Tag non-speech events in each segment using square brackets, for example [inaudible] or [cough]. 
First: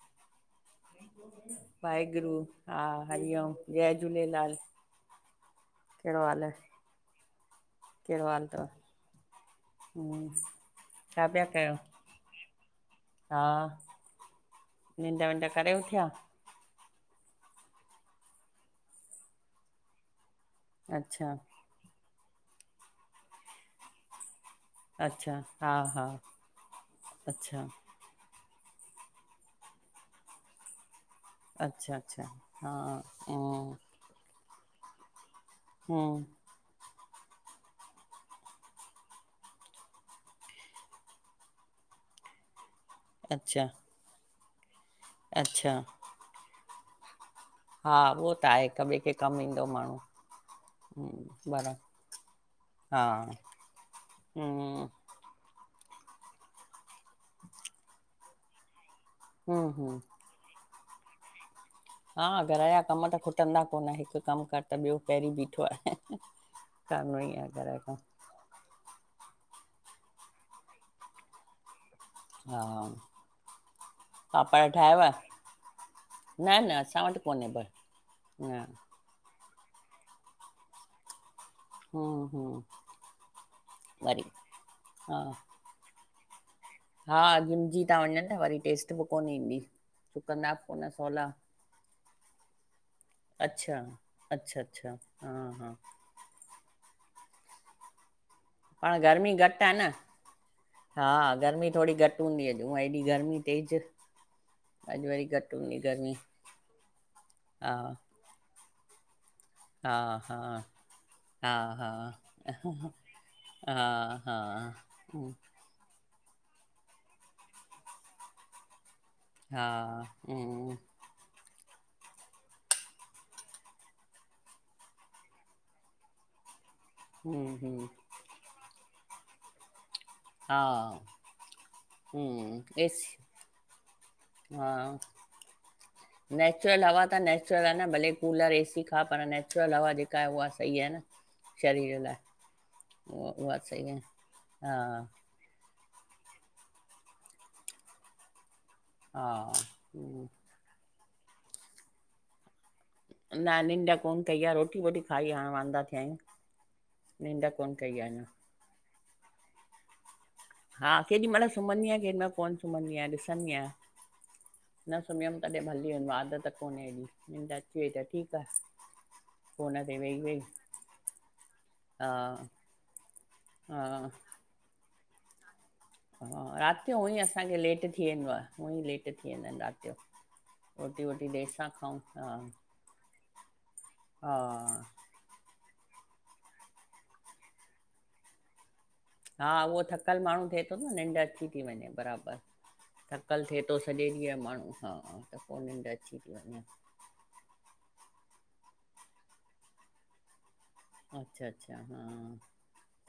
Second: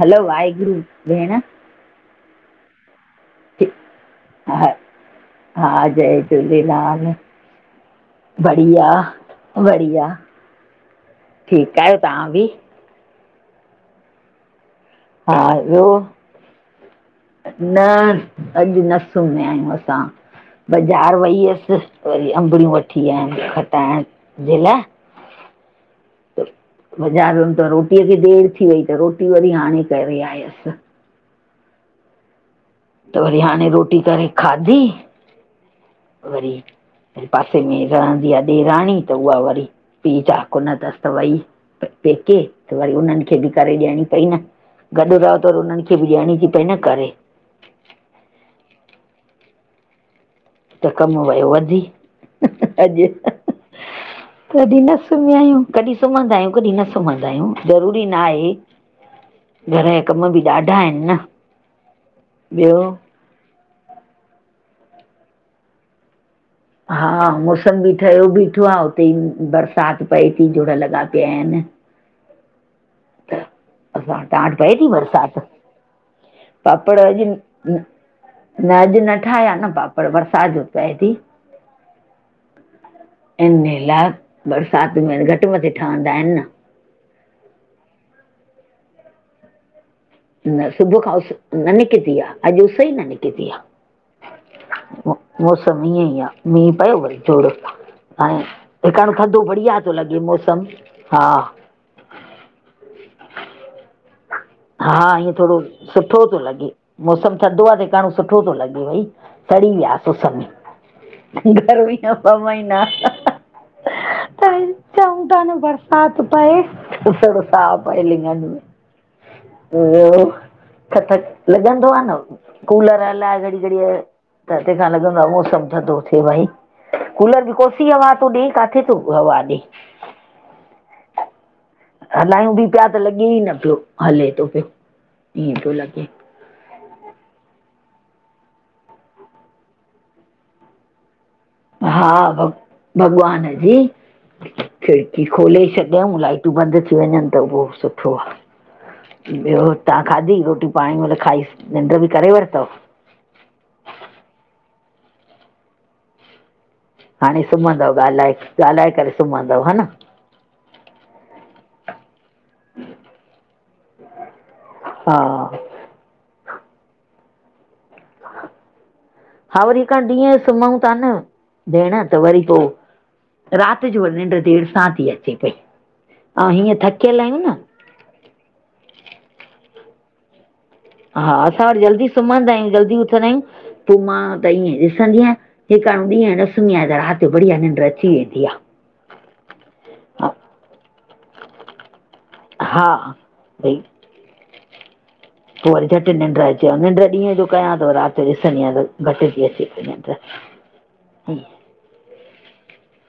हलो वाहेगुरु भेण। वाहेगुरु हा हरिओम ठी- जय झूलेलाल। हा हा कहिड़ो जय हाल आहे झूलेलाल। कहिड़ो हाल अथव बढ़िया बढ़िया हम्म छा पिया कयो ठीक आयो तां बि? हा निंडा हा वंडा करे ॿियो उथिंया। न अॼु न सुम्हया आहियूं असां बाज़ार अच्छा वईअस। वरी अंबड़ियूं वठी आयन खटाइण जे ल। अच्छा हा हा अच्छा। एड़ी देर थी वई त रोटी वरी हाणे करे आयस। अच्छा अच्छा। हा त वरी हाणे हम्म रोटी करे खादी। हं। वरी पासे में रहंदी आ ॾेराणी त उहा वरी। पी चाक उन दस्त दवाई पेके। त वरी उन्हन खे बि अच्छा करे ॾियणी पई न गॾ रहो त वरी अच्छा उन्हन खे बि ॾियण जी पई न करे। हा उहो त आहे हिक ॿिए खे कम ईंदो माण्हू। त कम वयो हम्म बराबरि वधी हा अॼु तॾे हम्म न। आहियूं कॾहिं सुम्हंदा आहियूं कॾहिं न सुम्हंदा आहियूं ज़रूरी न आहे। हम्म घरया हम्म कम बि ॾाढा आहिन न। हा ॿियो घरयां कम त खुटंदा कोन हिक कम कर त ॿियो पहरी बीठो आहे हा करिणो ई आहे घर मौसम जो बि कमु ठहियो बीठो आ। टिण बरसात पई थी जुड़ लॻा पिया आहिन। हा। असां तां वट पापड़ पए थी ठाहियव बरसात? न न पापड़ असां वटि अॼु कोन्हे पर न अॼ न ठाहिया न पापड़। पर बरसात जो पए थी। हां। इन लाइ बरसात हा में घट मथे ठहंदा आहिन न। हा घिमजी था वञ वरी टेस्ट बि कोन ईंदी। सुकंदा बि न कोन सुबुह खां सवला न निकिती आ अॼु उस न निकती। अच्छा अच्छा अच्छा हा हा मौसम ईअं ई आ। मी पयो भरी जोड ऐं। पाण हेकाण गर्मी थधो घटि आहे बढ़िया न थो लॻे मौसम हा। थोरी घट हूंदी हुॼ हूअं हेॾी गर्मी तेज। हा अॼु वरी ईअं घटि थोरो हूंदी गर्मी सुठो तो लॻे मौसम थदो हा आ जे काणो सुठो थो लॻे भई। सड़ी हा विया सो हा समी। हा घर हा ई न पमाई न हा हा त हम्म, चंउता न बरस। हाथ पाएसरो सा पाए लिंगानी में। हा ॿियो, हम्म थथक लॻंदो आहे न। कूलर हलाए घड़ी घड़ी त तंहिंखां लॻंदो आहे मौसम थधो थिए भई। कूलर भी हम्म हम्म कोसी हवा थो ॾे काथे थोूं हवा ॾे। हा, हलायूं हम्म होबि पिया त एसी लॻे ई न पियो। हले थो पियो हा, ईअं पियो लॻे नेचुरल हवा त नैचुरल आहे न भले कूलर एसी खा पर नैचुरल हवा जेका आहे उहा सही आहे न। शरीर हा लाइ भ उहा भॻवान उहा जी सही आहे हा खड़की, खोले छॾियऊं लाइटूं बंदि थी वञनि त उहो सुठो हा आहे। ॿियो तव्हां हम्म। खाधी रोटी पाणी मतल खाई निंड बि करे वरतो। न निंडा कोन कई आहे रोटी वोटी खाई हाणे वांदा थिया आहियूं। हाणे निंड कोन कई सुम्हंदव आहे अञा ॻाल्हाए ॻाल्हाए करे सुम्हंदव हा न। हा केॾीमहिल सुम्हंदी आयां केॾीमहिल कोन सुम्हंदी आहियां ॾिसंदी आहियां। न हा सुमियमि तॾहिं हली वेंदुमि आदत कोन्हे हेएॾी निन्ॾ अची वई त ठीकु आहे। हा फोन वरी क ते वेही ॾींहं वेही सुम्हूं था न भेण हा त वरी पोइ हा राति जो निन्ॾ देर सा ती अचे पई। ऐं हा हीअं राति जो हूअं ई थकियल आहियूं न असांखे लेट थी वेंदो आहे हूअं लेट थी वेंदा आहिनि राति जो। रोटी वोटी हा देरि असां सां वरि खाऊं जल्दी हा सुम्हंदा आहियूं जल्दी उथंदा आहियूं। पोइ मां हा त ईअं ॾिसंदी आहियां जेकाणे ॾींहं न सुम्ही आहियां त राति बढ़िया निंड अची वेंदी आ। हा उहो थकल माण्हू थिए थो न निंड अची थी वञे बराबर। हा थकल थिए भई थो सॼे ॾींहं माण्हू हा। त पोइ निंड वरी जटि अची थी निंड वञे अचेव निड ॾींहं जो कयां थो रात - - त ॾिसदी आए घट जी अची निंॾ अच्छा -अच्छा हा,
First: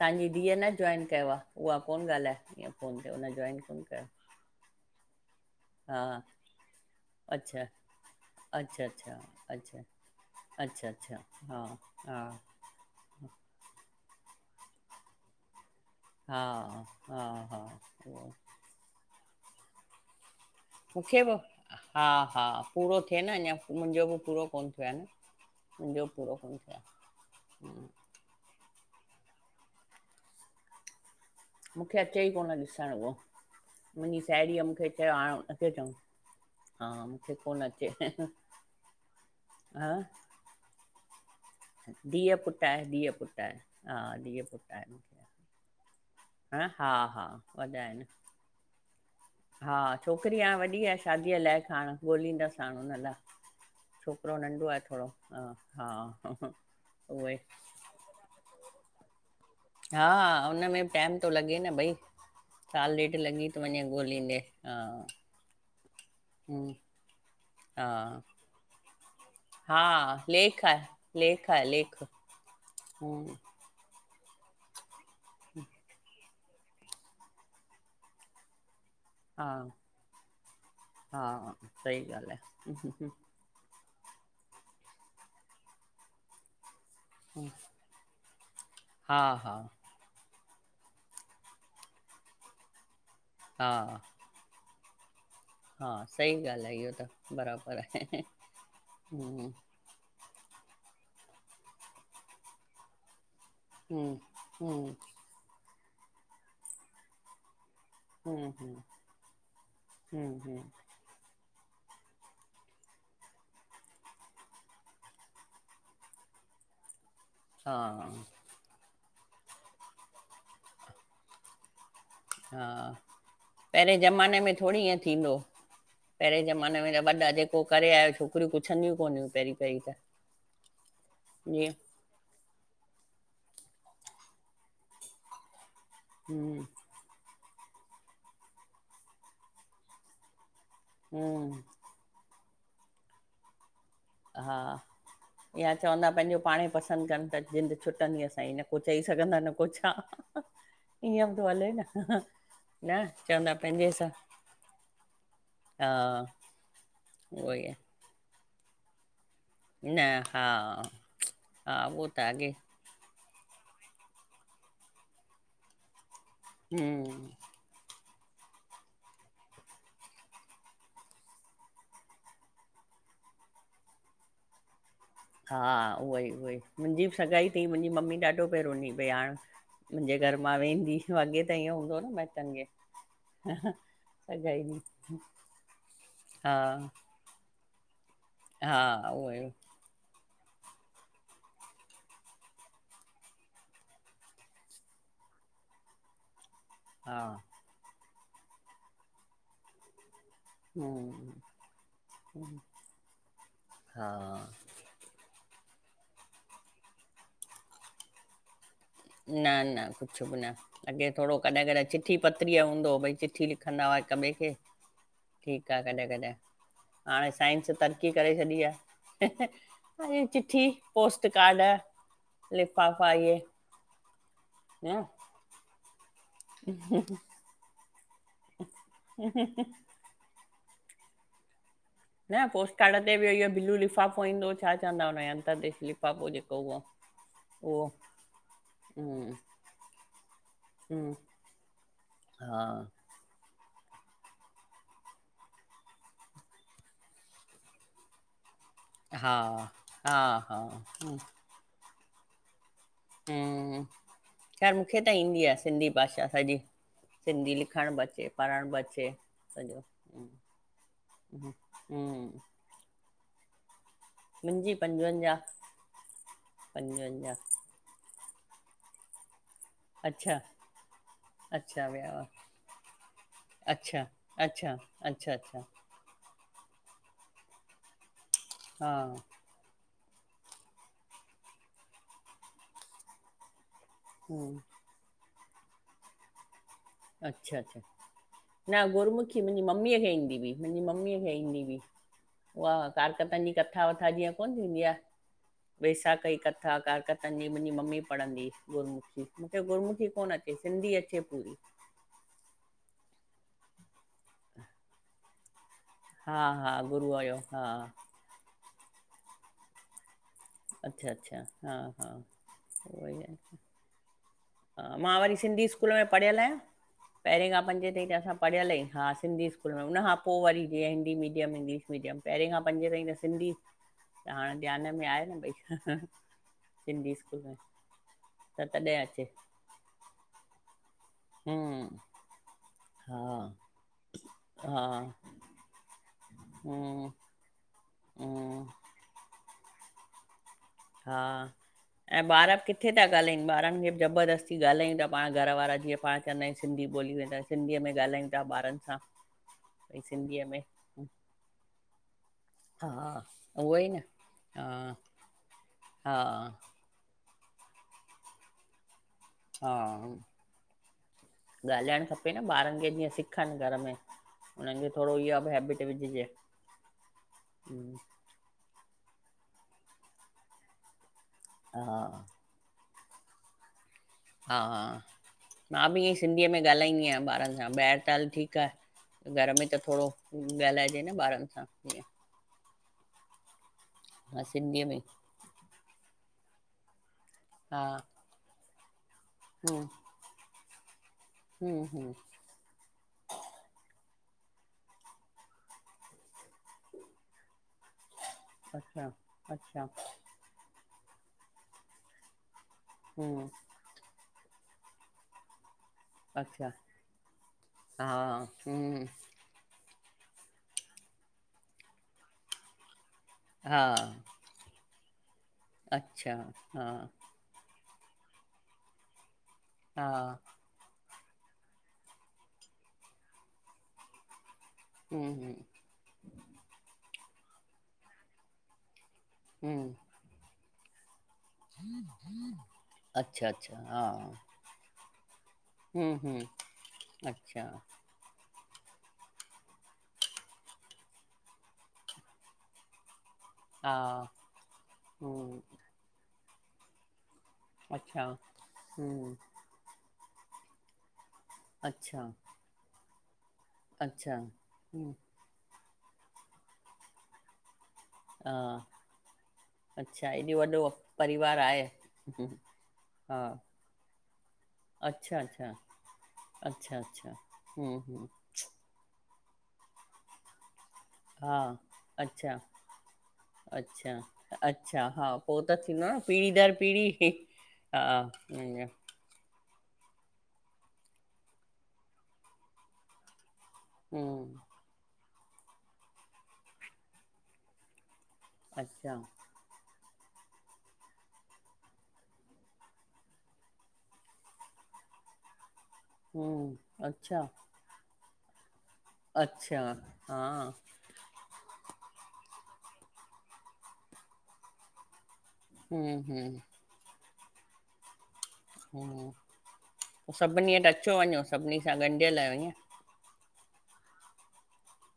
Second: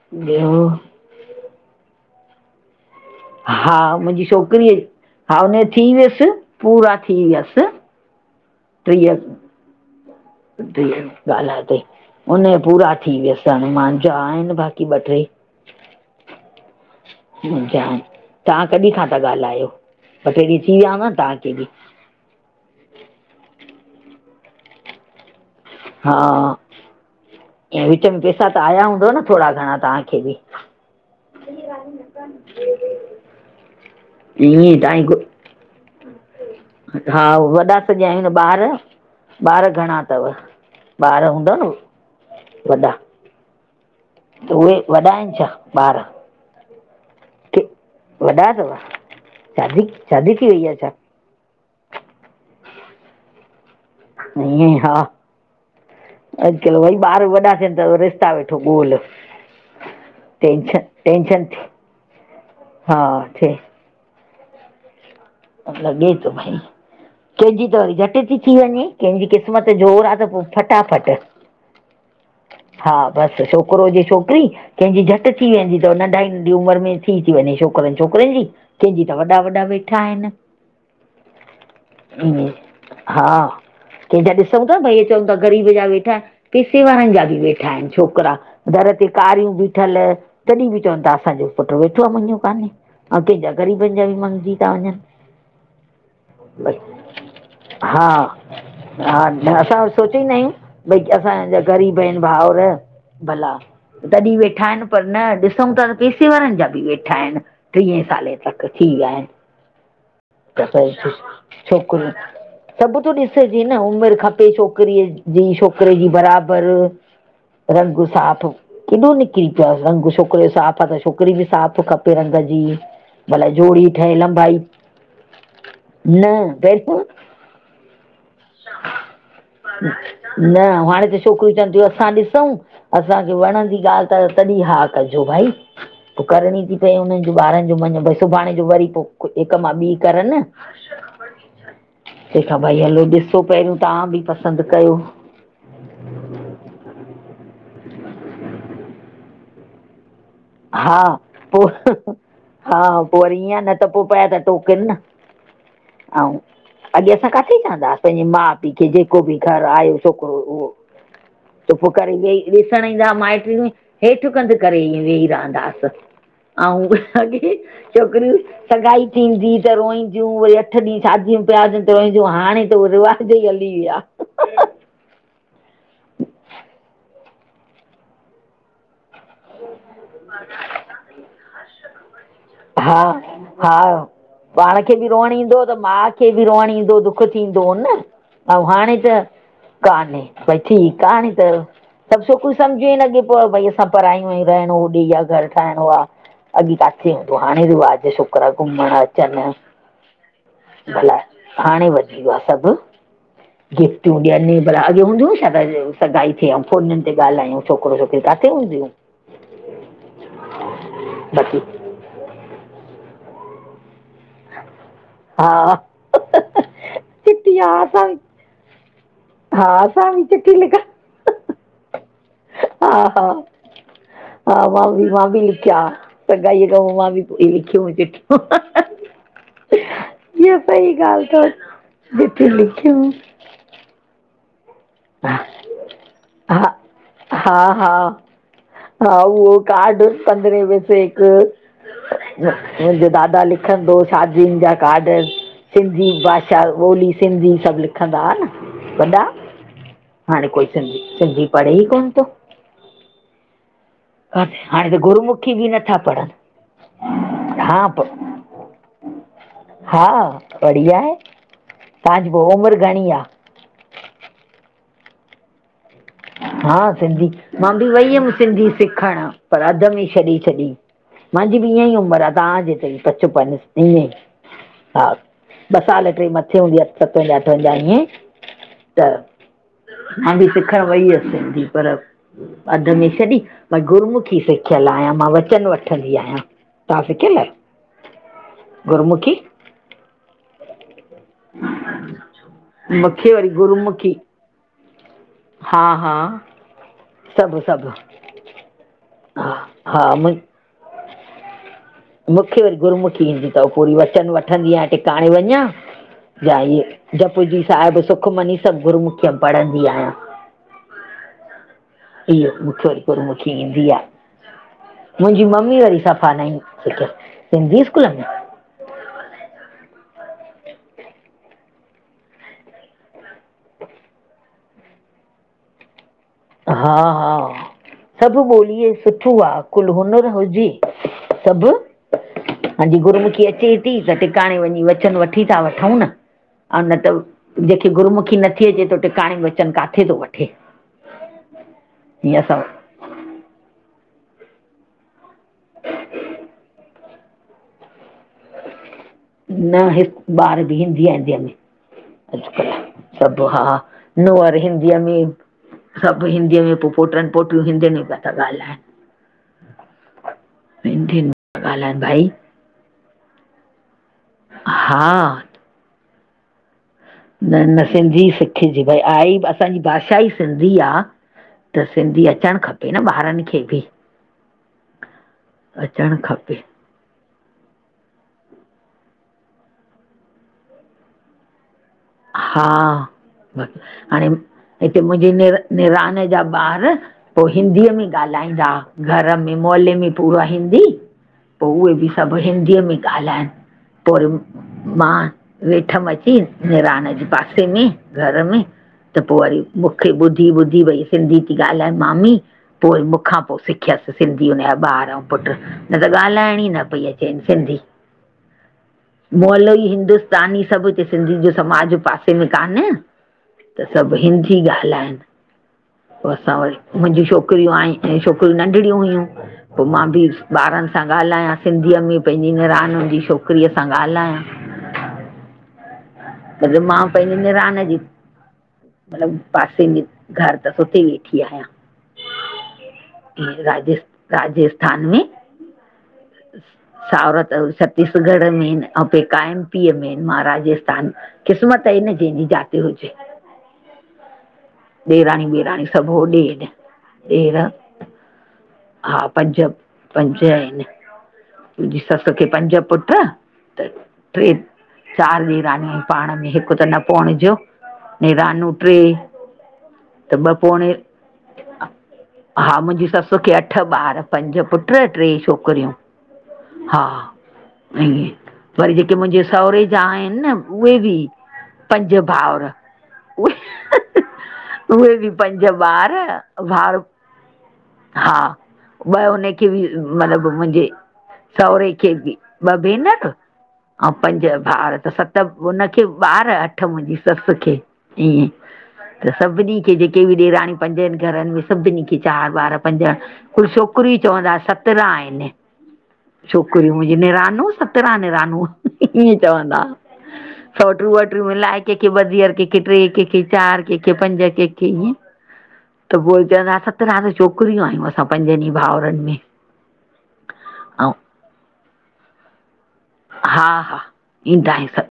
तव्हांजी धीअ न जॉइन कयो आ। उहा कोन ॻाल्हाए ईअं। फोन त उन जी - - हा मुंहिंजी छोकिरीअ हा हुनज थी हा वियसि पूरा थी अच्छा वियसि। अच्छा टीह -अच्छा, अच्छा - - ॻाल्हाए ते हुनज पूरा थी वियस हाणे मुंहिंजा आहिन बाक़ी ॿ टे। हा हा हा मुंहिंजा आहिनि हा - - कॾहिं खां था ॻाल्हायो। ब टे थी वया। मूंखे बि हा हा पूरो थिए न अञा मुंहिंजो बि पूरो कोन्ह थियो आहे न। मुंहिंजो बि पूरो हा, कोन थियो आहे हम्म, बि [unintelligible] चंऊ पैसा त आया हूंदो न थोरा घणा तव्हांखे बि। मूंखे अचे ई कोन ॾिसण हो। मुंहिंजी साहेड़ीअ ईअं मूंखे तव्हांजी चयो गु ह अचे चऊं - - हा वॾा सॼा आहियूं न ॿार ॿार हा घणा अथव। ॿार हूंदव न - - धीअ पुटृ आए धीअ पुटृ ह - - त उहे वॾा आहिन छा ॿार - - ह हा हा वॾा आहिन। वॾा अथव शादी शादी छोकिरी थी हाणे वई आ वॾी आहे छा। शादीअ लाइ खणु ॻोल्हींदा साण हुनन लाइ - - छोकिरो नंढो ईअं आहे हा थोरो ह हा ह उहे - - त रिश्ता वेठो ॻोल - - हा, हुनमें बि टाइम थो लॻे थी न भई, साल हा ॾेढ लॻी थिए थो वञे ॻोल्हींदे हा - - त लॻे थो भई - - कंहिंजी त वरी हा झटि ती थी वञे कंहिंजी किस्मत जोरु आ हा त पो लेख फटाफट। आहे लेख आहे लेख हा हम्म, बसि छोकिरो हुजे छोकिरी, कंहिंजी झटि थी वेंदी थव नंढा नंढी उमिरि में थी ती वञे छोकिरनि छोकिरियुनि जी कंहिंजी त वॾा हा वॾा वेठा आहिन! हा सही ॻाल्ह आहे। कंहिंजा ॾिसूं था भई चऊं था ग़रीब जा वेठा, पैसे वारन जा - - वेठा आहिन छोकिरा, दर ते हा, हा, कारियूं बीठल - - तॾहिं बि चवनि था असांजो पुटु वेठो आ मङयो काने ऐं कंहिंजा हा, ग़रीबनि जा बि मङजी था वञन। हा सही गाल्ह आहे इहो त बराबर हा आहे हा हम्म, त असां सोचींदां आहियूं भई असांजा ग़रीब आहिन भाउर - - भला हम्म, तॾहिं वेठा आहिन हम्म, पर न, ॾिसूं था त पैसे वारनि जा बि वेठा आहिन - - टीह सालें हम्म, तक हम्म, थी विया आहिन। हम्म, हम्म, [unintelligible] छोकरीयू- - सभु थो ॾिसजे न उमिर खपे छोकिरीअ जी, छोकिरे जी बराबर। - - [inaudible] रगुं साफ़, केॾो निकिरी पयो आ, रंग छोकिरे जो साफ़ आहे त छोकिरी बि साफ़ खपे - - बि रंग जी, हा, भल जोड़ी पहिरें ठहे ज़माने में लंबाई - - थोरी ईअं थीदों - - पहिरें ज़माने भेण में त वॾा जेको करे आय छोकिरियूं कुछंदियूं कोन हुयूं पहिरीं पहिरीं त न हाणे त छोकिरियूं चवंनि जीअं थियू असां ॾिसूं, असांखे वणंदी ॻाल्हि त तॾी हा कजो भाई, पोइ करणी हम्म, थी भई हुननि जू ॿारनि जू मञो भई सुभाणे जो वरी पोइ कुछ हिकु मां ॿी करनि हम्म तहिखां भई हलो ॾिसो पहिरियों तां भी हा या चवंदा पंहिंजो पाण ई पसदं कनि त जिदं छुटंदी असाजी, न को चई सघंदा न को छा हा, ईअं बि थो हले न, पोइ हा न पोइ वरी चवंदा इअं न त पंहिंजे पोइ सां पया त टोकिन न हा अउ अॻे असां उहो काथे ई चवंदासीं पंहिंजे माउ पीउ खे जेको को भी घर आहे आए न छोकिरो हा, उहो, त हा पोइ उहो करे अॻे [unintelligible] ॾिसण ईंदा माइटूं हेठि कंधि करे ई वेही रहंदास अउं बि हम्म, अॻे, छोकिरियूं सगाई थींदी त रोई वरी अठ ॾींहं शादीयूं पिया हुजनि त रोईंदींयू हाणे त उहे रिवाज ई हली विया हा उहोई उहोई, मुंहिंजी बि सगाई थी मुंहिंजी मम्मी ॾाढो पे रूनी पे, हाणे मुंहिंजे घर मां वेंदी, अॻे त ईअं हूंदो होन माईटनि खे हा हा, सगाई ॾींहुं पाण खे बि रोअणु ईंदो हो त माउ खे बि हा रोअणु ईंदो दुख दुख थींदो होन न, अउं हाणे हा त उहोई कान्हे भई ठीकु आ हाणे त सब सोकरियू सम्जे ई नथी पियो भई असां परायूं आयू, रहणो होॾे या घरु ठाहिणो आ अॻी काथे हा हूंदो हो, हाणे रिवाज छोकिरा घुमण अचनि ईन लाई, हम्म हाणे वधी वियो आ हम्म, सभु हा गिफ्टूं ॾियनि, भला अॻे हूंदो हो छा सगाई थी आ, अउ फोननि ते ॻाल्हायूं छोकिरो छोकिरी, काथे हूंदियूं हू न न कुछ बि न, अॻे थोरो बाक़ी कॾहिं कॾहिं चिठी पत्री अ हूंदो हो पो भई चिठी लिखंदा हुआ हिक ॿिए खे ठीक हा आ कॾहिं-कॾहिं हाणे चिटी साइं सा हा असां तरक़ी बि करे छॾी आ हा असां बि ह चिठी लिखा पोस्ट कार्ड हा लिफ़ाफ़ा हा इ हा मां बि मां बि लिखया आ सगाई खां मां बि लिखिय चिठियूं [unintelligible] इअ सही ॻाल्ह चव न पोस्ट कार्ड ते बि इहो बिलू लिफ़ाफ़ो ईंदो छा चवंदा हुनो अंदर हा ते लिफाफो जेको उहो हा उहो हा हा हम्म, उहो काड पंद्रह वसे हम्म, हिक हा मुंजे दादा लिख लिखंदो शादियुन जा काड सिंधी भाषा ॿोली सिंधी सभ लिखंदा न। वॾा हा हा हाणे हा कोई सिंधी हम्म, सिंधी पढ़े ई कोन थो। हम्म खैर हाणे मुखे त ईंदी आ गुरुमुखी बि सिंधी नथा भाषा पढ़नि सॼी। सिंधी लिखण ब हा अचे पढ़ण बचे। हा बढ़िया हे, हम्म, तव्हांजी हम्म। उमर घणी आ? मुंहिंजी पंजवंजाह। हा सिंधी मां बि वई हुयम सिंधी सिखण पर अध में अच्छा छॾे छॾी। मांजी बि अच्छा ईअं ई विया उमर हुआ आ तव्हां जेतरी पचपन ईअं अच्छा ई अच्छा हा अच्छा अच्छा ॿ साल ट्रे मथे हूंदी आहे। हा [unintelligible] अखर वई हुस सिंधी पर अध में छदी। मां गुरमुखी हम्म, सिखयल आयां मां वचन वठंदी आहियां। सिखियल आहियो अच्छा-अच्छा न गुरमुखी मुंजी ममीअ खे ईंदी हुई। मुंजी मम्मीअ खे ईंदी हुई उहा मूंखे कारकथन वरी जी कथा-वथा गुरमुखी जीअं कोन थींदी आ हा हा वेशाखी कथा कारकथन जी सभु मुंजी सभु मम्मी पढ़ंदी हुई गुरमूख हा मुखे गुर्मूखी हा कोन अचे सिंधी अचे पूरी। मुखे वरी गुरमुखी ईंदी थव पूरी वचन वट वठंदी आहिय टिकाणे वञा हा या हा ए गुरूअ जो जप जी हा साहिब, सु खमनी सभ गुरूमखि में पढ़ंदी आयां। अच्छा-अच्छा हा-हा उह ई आहे वया हा मां वरी सिंधी स्कूल में सफ़ा पढ़यल न आयां ई सिखियसि पहिरें खां सिंधी पंजे ताईं स्कूल त में असां प पढ़यल है, हा सिंधी स्कूल में हुनन खां पो वरी जीअं हिंदी मीडियम इंग्लिश मीडियम पहिरें खां पंजे ताईं त सिंधी त हाणे ध्यान में आहे न भई। सिंधी हा-हा स्कूल में सभ त ॿोलीअ तॾहिं अचे सुठो आ कुल हुनर हुजे। हम्म अज् हा गुरमुखी अचे थी त टिकाणे वञी हा वचन वठी था वठूं न। ऐं न हम्म त जेके गुरमुखी हम्म नथी अचे थो टिकाणे वचन काथे थो वठे? हा ऐं हीअं ॿार असां किथे था ॻाल्हाइन ॿारन खे बि ज ज़बरदस्ती ॻाल्हायूं था पाण घर वारा जीं पाण चंदाय सिंधी ॿोली वदाय सिंधीअ में ॻाल्हायूं। चा ॿारन सां भई सिंधीअ में ईंदी आ, हिंदी में अजकल हा सभ हा उहो ई न नूअर हा हिंदीअ में हा सभ हिंदीअ में पोट्रन पोट्रीयूं हिंदियुन पि था ॻाल्हाइन हा हिंदियुनि में था ॻाल्हाइनि ॻाल्हाइण भाई खपे न ॿारन खे जीअं सिखण घर में हुनन खे थोरो हा इह हेबिट विझजे। न -न सिंधी सिखजे भई आहे असांजी भाषा ई सिंधी आ। हा त सिंधी अचणु खपे न ॿारन खे भी। हा- हा मां बि ईअ अचणु सिंधीअ में खपे ॻाल्हाईंदी आहियां ॿारन सां ॿाहिर। चाल ठीकु आहे घर में त थोरो ॻाल्हाइजे न ॿारनि सां ईअं। हा ब हाणे हा सिंधीअ में हिते मुंहिंजी नि निरान जा ॿार पोइ हा हिंदीअ में ॻाल्हाईंदा घर में मोले में पूरो हिंदी। हूं! सब हिंदीअ में ॻाल्हाइन पोइ मां वेठमि अची। निरान जे पासे में घर में अच्छा, त पोइ वरी अच्छा, मूंखे ॿुध ॿ ॿुधी वई सिंधी थी ॻाल्हाए मामी पोइ मूंखां हम्म, पोइ सिखी सिखियसि सिंधी हुनजा ॿार ऐं पुटु। न त ॻाल्हाइण ई अच्छा, न पई अचे सिंधी। हा, हम्म, मुहल्लों ही हिंदुस्तानी सब हिते सिंधिय जो समाज पासे में काने। हा, त सब हिंदी ॻाल्हाइनि पोइ अच्छा, असां हा, वटि मुंहिंजी छोकरी छोकरियूं आय ऐं छोकरियूं नंढणियूं हुइयूं पोइ हा, मां बि ॿारन सां ॻाल्हायां सिंधीअ में पंहिंजी निणान जी छोकरीअ सां ॻाल्हायां। हूं- हूं! त मां पंहिंजे निरान जी मतलब पासे हम्म, जी घर त सुठी हुई आहियां अच्छा, अच्छा, राज हा, राजस्थान में हम्म, हम्म, सावरत अच्छा, सप छत्तीसगढ़ में आहिनि ऐं पेका एमपीअ में आहिनि महार राजस्थान। क़िस्मत ई न जेनी जात हुजे। हा! ॾेराणी हम्म, ॾेराणी सभु हो ॾे ॾेर अच्छा, हा हम्म, पंज पंज आहिनि मंहिंजी सस अच्छा, खे पंज पुट त अच्छा, टे हम्म, चारि ॾेरानीय आ पाण में हिकु त न पहुणजो। हा, नेरानू ट्रे। अच्छा, त ॿ एॾो वॾो पोणे परिवार आहे, हम्म, हा मुंहिंजी सस हा, खे अठ ॿार। पंज पुट टे अच्छा, अच्छा, छोकरियूं अच्छा, हा अच्छा, हम्म, हम्म, ई। वरी जेके मुंहिंजे सहुरे जा आहिनि न उहे बि हा, पंज अच्छा! भाउर उहे अच्छा-अच्छा उहे हा, बि पोइ पंज त थींदो न ॿार पीढ़ी दर भाउर पीढ़ी हा, इय! ॿ हुनखे बि मतिलब मुंहिंजे सहुरे खे बि ॿ भेनर ऐं पंज हम्म, भाउ त सत हुनखे ॿार अठ मुंहिंजी ससु खे ईअं। अच्छा त सभिनी खे जेके बि ॾेरानी पंजनि घरन में सभनी खे चार ॿार पंज कुझु छोकरियूं ई चवंदा सतरां आहिन हम्म, छोकरियूं मुंहिंजी अच्छा, निरानूं सत्तरा निरानूं ईअं चवंदा अच्छा हा सौटूं वटरियूं मिल कंहिंखे ॿधियर, कहिंखे ट्रे, कंहिंखे चार, कहिंखे पंज, कंहिंखे इएं। त हम्म, पोइ हम्म, चवंदा सत्ररह छोकरियूं आयूं मस्त ह त सभिनी वटि ऐं अचो वञो सभिनी सां ॻंढिय लाइयो ईअं। हा -हा ईंदा आहिनि सब।